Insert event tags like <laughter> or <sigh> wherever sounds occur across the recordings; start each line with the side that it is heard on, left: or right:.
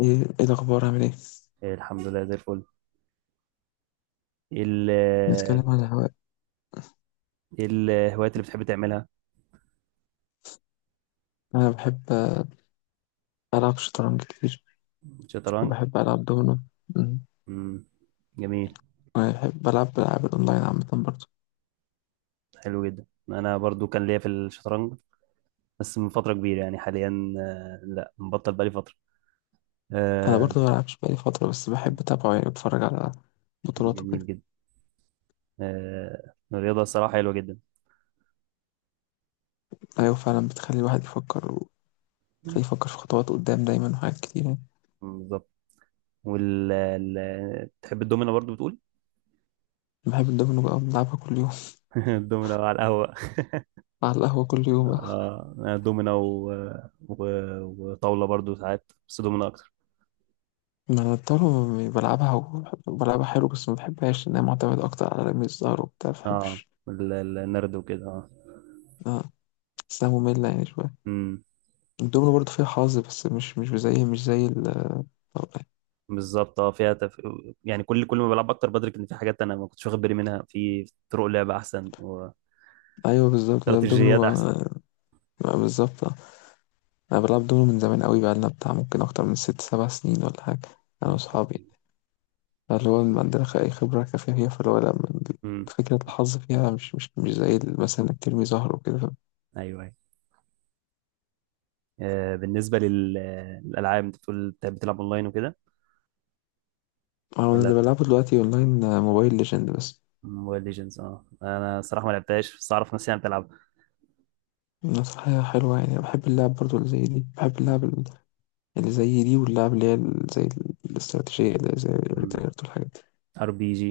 left: ايه. إيه الاخبار، عامل ايه؟
right: إيه، الحمد لله زي الفل. إيه ال
left: نتكلم عن الهواء.
right: إيه الهوايات اللي بتحب تعملها؟
left: انا بحب العب شطرنج كتير،
right: شطرنج.
left: وبحب العب دومينو. أمم.
right: مم. جميل.
left: وانا بحب العب العاب الاونلاين عامه برضه.
right: حلو جدا، انا برضو كان ليا في الشطرنج، بس من فترة كبيرة يعني. حاليا لا، مبطل بقالي فترة.
left: انا
right: آه،
left: برضه ما بلعبش بقالي فتره، بس بحب اتابعه، يعني بتفرج على بطولاته
right: جميل
left: كده.
right: جدا. الرياضة الصراحة حلوة جدا.
left: ايوه فعلا، بتخلي الواحد يفكر،
right: مم،
left: وتخليه يفكر في خطوات قدام دايما وحاجات كتير يعني.
right: بالظبط. تحب الدومينة برضو بتقول؟
left: بحب الدومينو بقى، بلعبها كل يوم.
right: <laughs> الدومينة على القهوة.
left: <laughs> على القهوه كل يوم بقى.
right: أنا دومينة و... وطاولة برضو ساعات، بس دومينة أكتر.
left: ما انا الطاوله بلعبها، بلعبها حلو، بس ما بحبهاش لانها معتمده اكتر على رمي الزهر وبتاع، ما
right: اه،
left: بحبش.
right: النرد وكده، اه.
left: آه، بحسها ممله يعني شويه.
right: امم
left: الدومينو برضه فيها حظ، بس مش زي ال- طبعاً.
right: بالظبط. اه، يعني كل ما بلعب اكتر بدرك ان في حاجات انا ما كنتش واخد بالي منها، في طرق لعب احسن
left: ايوه بالظبط ده الدومينو،
right: واستراتيجيات احسن.
left: آه. آه، بالظبط، آه. انا بلعب دومينو من زمان قوي بقى، لنا بتاع ممكن اكتر من 6 7 سنين ولا حاجه، انا
right: ان شاء
left: واصحابي.
right: الله.
left: اللي هو ما عندنا اي خبره كافيه فيها، فاللي هو لا من-
right: امم.
left: فكره الحظ فيها مش زي ال-، مثلا انك ترمي زهر وكده، فاهم؟
right: ايوه ايوه. بالنسبه للالعاب، انت بتقول بتلعب اونلاين وكده
left: انا
right: ولا؟
left: اللي بلعبه دلوقتي اونلاين موبايل ليجند بس.
right: موبايل ليجندز، اه. انا صراحه ما لعبتهاش، بس اعرف ناس يعني بتلعبها.
left: نصيحة حلوة يعني. أنا بحب اللعب برضو اللي زي دي، بحب اللعب ال- اللي زي دي، واللعب اللي هي ال- زي ال- الاستراتيجية اللي زي الريتيرت والحاجات.
right: ار بي جي.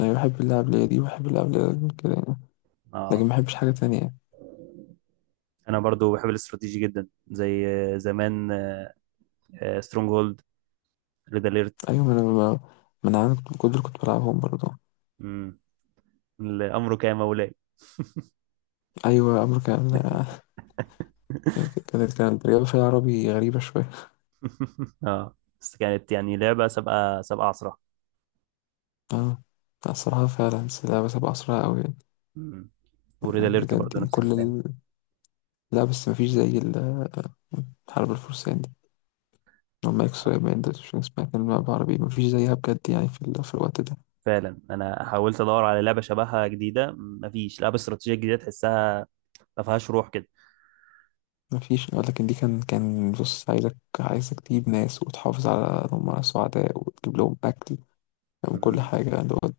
left: أنا بحب اللعب اللي هي دي، بحب اللعب اللي هي كده يعني. لكن ما
right: اه.
left: بحبش حاجة تانية يعني.
right: انا برضو بحب الاستراتيجي جدا، زي زمان سترونج هولد، ريد اليرت.
left: أيوة ما أنا عندي كنت دول كنت بلعبهم برضه.
right: امم. الامر كان مولاي.
left: أيوة أمريكا، لا. <laughs> يعني كانت الرياضة فيها عربي غريبة شوية.
right: <laughs> اه. بس كانت يعني لعبة سابقة سابقة عصرها.
left: اه. لا، الصراحة فعلا، بس اللعبة سابقة أسرع أوي يعني.
right: مم. وريد اليرت
left: بجد
right: برضه
left: يعني،
right: نفس
left: كل
right: الكلام.
left: ال... لا بس مفيش زي ال- الحرب الفرسان دي، لما يكسروا يبقى ده، مش اسمها كلمة بعربي، مفيش زيها بجد يعني، في, ال... في الوقت ده.
right: فعلا، انا حاولت ادور على لعبة شبهها جديدة، مفيش لعبة استراتيجية جديدة تحسها ما فيهاش روح كده.
left: مفيش. لكن دي كان بص، عايزك تجيب ناس وتحافظ على إن هم سعداء وتجيب لهم أكل، فاهم، كل
right: مم.
left: حاجة اللي هو،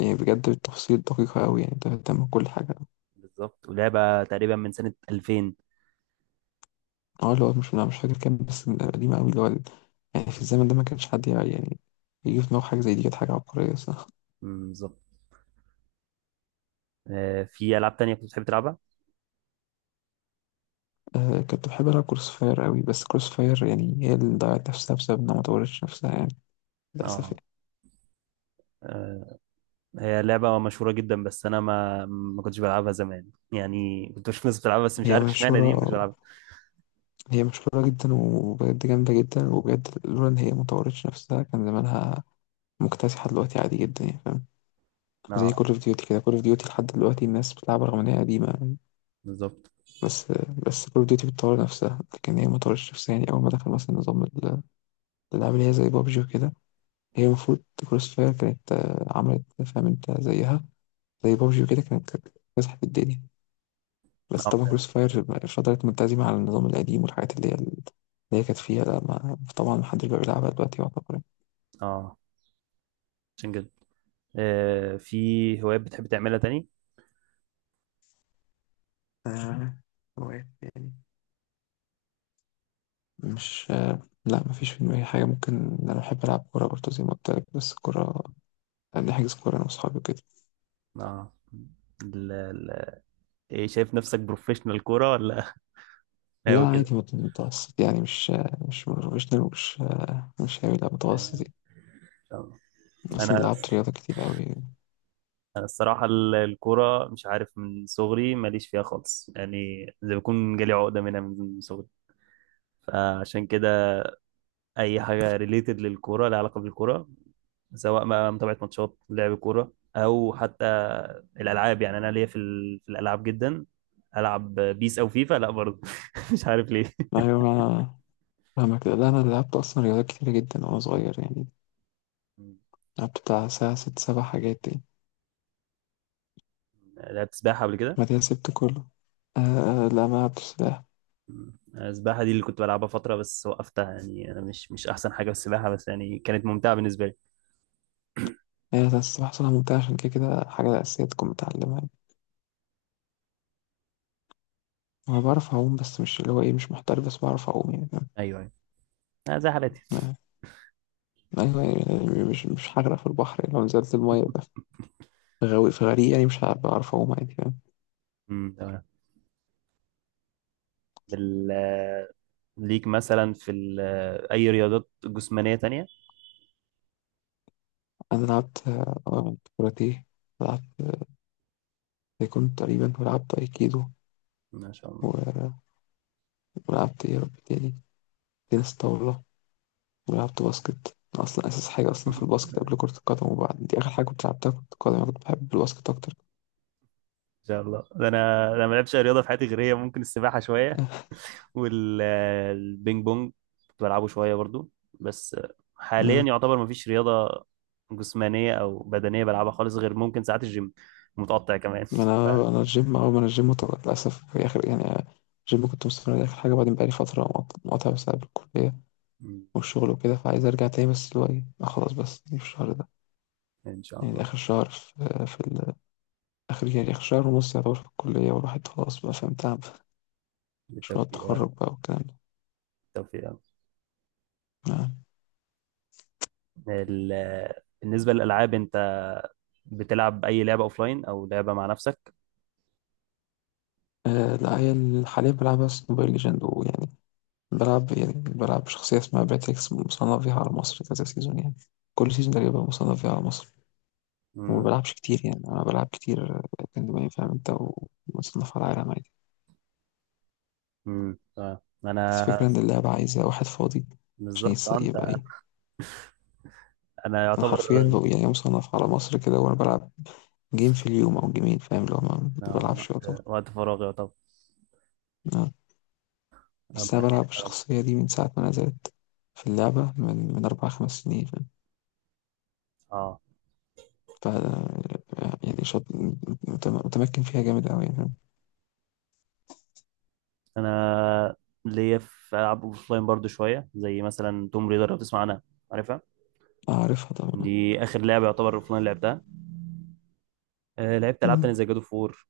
left: يعني بجد بالتفاصيل دقيقة أوي يعني، أنت بتهتم بكل حاجة.
right: بالظبط. ولعبة تقريبا من سنة 2000.
left: اه اللي هو، مش أنا مش فاكر كام، بس قديمة أوي اللي هو ال-. يعني في الزمن ده ما كانش حد يعني يجي في دماغه حاجة زي دي، كانت حاجة عبقرية، صح.
right: مم. بالظبط. في العاب تانية كنت بتحب تلعبها؟
left: <laughs> آه، كنت بحب ألعب كروس فاير أوي، بس كروس فاير يعني هي اللي ضيعت نفسها بسبب إنها ما طورتش نفسها يعني، للأسف
right: اه.
left: يعني.
right: آه، هي لعبة مشهورة جدا، بس أنا ما ما كنتش بلعبها زمان يعني، كنت بشوف ناس بتلعبها بس مش
left: هي
right: عارف اشمعنى دي ما كنتش
left: مشهورة،
right: بلعبها.
left: هي مشهورة جدا، وبجد جامدة جدا، وبجد لولا إن هي ما طورتش نفسها كان زمانها مكتسحة دلوقتي عادي جدا يعني، فاهم. زي
right: اه.
left: كول اوف ديوتي كده، كول اوف ديوتي لحد دلوقتي الناس بتلعبها رغم ان هي قديمة.
right: بالظبط.
left: بس بس كول اوف ديوتي بتطور نفسها، لكن هي ما طورتش نفسها يعني. اول ما دخل مثلا نظام ال- الالعاب اللي هي زي بابجي وكده، هي المفروض كروس فاير كانت عملت، فاهم انت، زيها زي بابجي وكده، كانت مسحت الدنيا. بس
right: اه
left: طبعا
right: فعلا.
left: كروس فاير فضلت ملتزمة على النظام القديم والحاجات اللي هي اللي هي كانت فيها، لا ما طبعا محدش بقى بيلعبها دلوقتي يعتبر.
right: اه. عشان كده. في هوايات بتحب تعملها تاني؟
left: آه، هوايات يعني، مش لا مفيش في دماغي حاجة. ممكن أنا بحب ألعب كورة برضه زي ما قلت لك، بس الكورة بنحجز كورة أنا وأصحابي وكده.
right: اه، ال- ال- ايه، شايف نفسك بروفيشنال كورة، ولا <laughs> هاوي
left: لا
right: كده؟
left: عادي، متوسط يعني، مش بروفيشنال، مش هاوي، لا متوسط يعني.
right: آه.
left: أصلا
right: انا
left: لعبت رياضة كتير أوي يعني.
right: انا الصراحة الكورة مش عارف، من صغري ماليش فيها خالص يعني، زي بكون جالي عقدة منها من صغري، فعشان كده اي حاجة ريليتد للكورة، لها علاقة بالكورة، سواء ما متابعة ماتشات لعب كورة او حتى الالعاب يعني، انا ليا في الالعاب جدا. العب بيس او فيفا، لا برضه. <laughs> مش عارف ليه.
left: أيوة ما أنا، فاهمك. لا أنا لعبت أصلا رياضات كتير جدا وأنا صغير يعني،
right: <laughs>
left: لعبت بتاع ساعة ست سبع حاجات يعني،
right: لعبت سباحة قبل كده.
left: بعدها سبت كله. آه. لا ما لعبتش سباحة.
right: السباحة دي اللي كنت بلعبها فترة بس وقفتها، يعني أنا مش أحسن حاجة في السباحة، بس يعني كانت ممتعة بالنسبة لي.
left: هي بس السباحة صراحة ممتعة، عشان كده كده حاجة أساسية تكون متعلمها يعني. أنا بعرف أعوم، بس مش اللي هو إيه، مش محترف، بس بعرف أعوم يعني، فاهم؟
right: أيوه أيوه. زي حالاتي.
left: آه. أيوة يعني، مش هغرق في البحر يعني، لو نزلت المية بقى. في غوي، في غريق، يعني مش هبقى أعرف أعوم عادي، فاهم.
right: أمم، تمام. بال آه، ليك مثلا في ال... آه، أي رياضات جسمانية تانية؟
left: أنا لعبت كاراتيه، لعبت تايكوندو تقريبا، ولعبت أيكيدو،
right: ما شاء الله.
left: و- ولعبت إيه يا رب تاني، تنس طاولة، ولعبت باسكت. أنا أصلا أساس حاجة أصلا في
right: <laughs>
left: الباسكت قبل كرة القدم، وبعد دي آخر حاجة كنت لعبتها كرة القدم. أنا كنت بحب الباسكت أكتر.
right: إن شاء الله. ده أنا ما لعبتش أي رياضة في حياتي غير هي، ممكن السباحة شوية
left: آه،
right: والبينج بونج كنت بلعبه شوية برضو. بس حاليا يعتبر ما فيش رياضة جسمانية أو بدنية بلعبها خالص، غير ممكن ساعات الجيم، متقطع كمان.
left: أنا
right: <laughs>
left: الجيم، أول ما أنا الجيم طلعت للأسف في آخر يعني، الجيم كنت مستمر عليه آخر حاجة، بعدين بقالي فترة مقاطع بسبب الكلية
right: ف...
left: والشغل وكده، فعايز أرجع تاني، بس اللي هو إيه، خلاص، بس دي في الشهر ده
right: ان شاء
left: يعني. ده
right: الله.
left: آخر شهر في, في آخر يعني، آخر شهر ونص يعتبر في الكلية، والواحد خلاص بقى، فاهم، تعب، مشروع
right: بالتوفيق يا رب.
left: التخرج بقى والكلام ده.
right: بالتوفيق يا رب.
left: نعم.
right: ال... بالنسبه للالعاب، انت بتلعب اي لعبه اوفلاين او لعبه مع نفسك؟
left: لا، هي ال- حاليا بلعب بس موبايل ليجند، ويعني بلعب، يعني بلعب بشخصية اسمها باتريكس، مصنف فيها على مصر كذا سيزون يعني، كل سيزون تقريبا مصنف فيها على مصر. وما
right: امم.
left: بلعبش كتير يعني، أنا بلعب كتير كان دماغي، فاهم أنت، ومصنف على العالم عادي.
right: امم. اه،
left: بس الفكرة إن اللعبة عايزة واحد فاضي، عشان
right: بالظبط. انت
left: يبقى إيه.
right: انا
left: أنا
right: يعتبر.
left: حرفيا بقى يعني مصنف على مصر كده، وأنا بلعب جيم في اليوم أو جيمين، فاهم. لو ما
right: آه،
left: بلعبش
right: وقت
left: يعتبر.
right: وقت فراغي يعتبر.
left: نعم. بس
right: ربنا
left: أنا
right: يعينك
left: بلعب
right: يا رب.
left: الشخصية دي من ساعة ما نزلت في اللعبة، من 4 5 سنين، فاهم.
right: اه،
left: ف يعني شاط، متمكن فيها جامد أوي يعني، فاهم.
right: انا ليا في العاب اوفلاين برضو شويه، زي مثلا توم ريدر، لو تسمع عنها. عارفها.
left: عارفها طبعا.
right: دي اخر لعبه يعتبر اوفلاين لعبتها. لعبت العاب تانية
left: مم.
right: زي جادو فور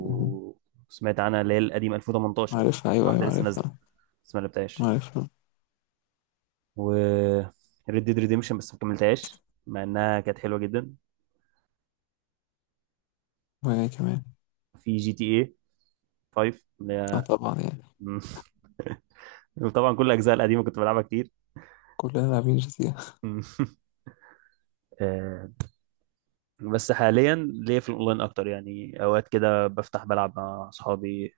left: مم.
right: سمعت عنها، اللي هي القديمه 2018.
left: عارفها،
right: في
left: أيوه
right: واحده
left: أيوه
right: لسه نازله
left: عارفها.
right: بس ما لعبتهاش.
left: عارفها.
right: و ريد ديد ريديمشن بس ما كملتهاش مع انها كانت حلوه جدا.
left: وهي كمان.
right: في جي تي اي 5 اللي
left: اه
right: هي.
left: طبعا يعني.
right: <laughs> وطبعا كل الاجزاء القديمه كنت بلعبها كتير.
left: كلنا لاعبين GT. <laughs>
right: <laughs> آه، بس حاليا ليا في الاونلاين اكتر يعني، اوقات كده بفتح بلعب مع اصحابي،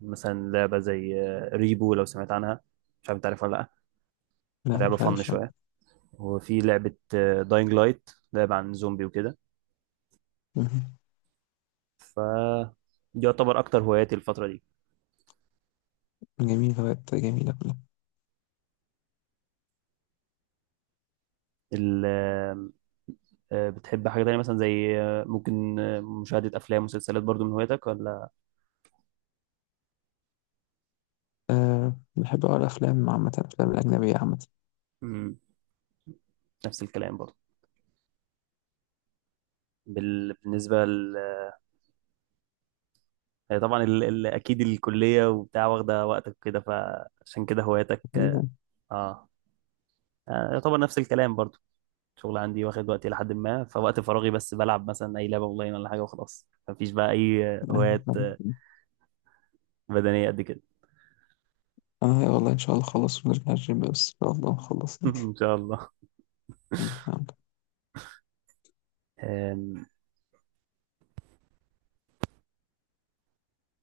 right: مثلا لعبه زي ريبو لو سمعت عنها، مش عارف انت عارفها ولا.
left: لا
right: لا، لعبه
left: مش
right: فن
left: عارف أنا.
right: شويه. وفي لعبه داينج لايت، لعبه عن زومبي وكده.
left: مم.
right: ف دي يعتبر اكتر هواياتي الفتره دي.
left: جميلة، بقت جميلة كلها.
right: ال... آه، بتحب حاجه تانية مثلا زي ممكن مشاهده افلام ومسلسلات، برضو من هواياتك ولا؟
left: أه، بحب أقرأ أفلام، عامة الأفلام الأجنبية عامة.
right: مم. نفس الكلام برضو. بال... بالنسبه ل... هي طبعا اكيد الكليه وبتاع واخده وقتك كده، فعشان كده هواياتك.
left: جميلة.
right: اه. يعتبر نفس الكلام برضو. شغل عندي واخد وقتي لحد ما، فوقت فراغي بس بلعب مثلا اي لعبه اونلاين ولا حاجه، وخلاص مفيش بقى اي هوايات
left: أيوة.
right: بدنيه قد كده.
left: أنا والله إن شاء الله خلص ونرجع الجيم، بس إن شاء الله نخلص
right: <laughs>
left: يعني.
right: ان شاء الله.
left: مم.
right: آم،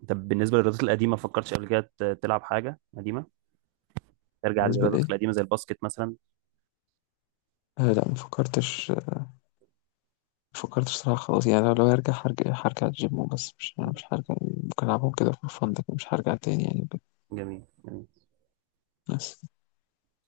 right: طب بالنسبة للرياضات القديمة، فكرتش قبل كده تلعب حاجة قديمة، ترجع
left: بالنسبة
right: للرياضات
left: لإيه؟
right: القديمة زي الباسكت مثلا؟
left: لا ما فكرتش، ما فكرتش صراحة، خلاص يعني. لو هرجع، هرجع الجيم وبس، مش هرجع. ممكن ألعبهم كده في فن، لكن مش هرجع تاني يعني.
right: جميل جميل
left: بس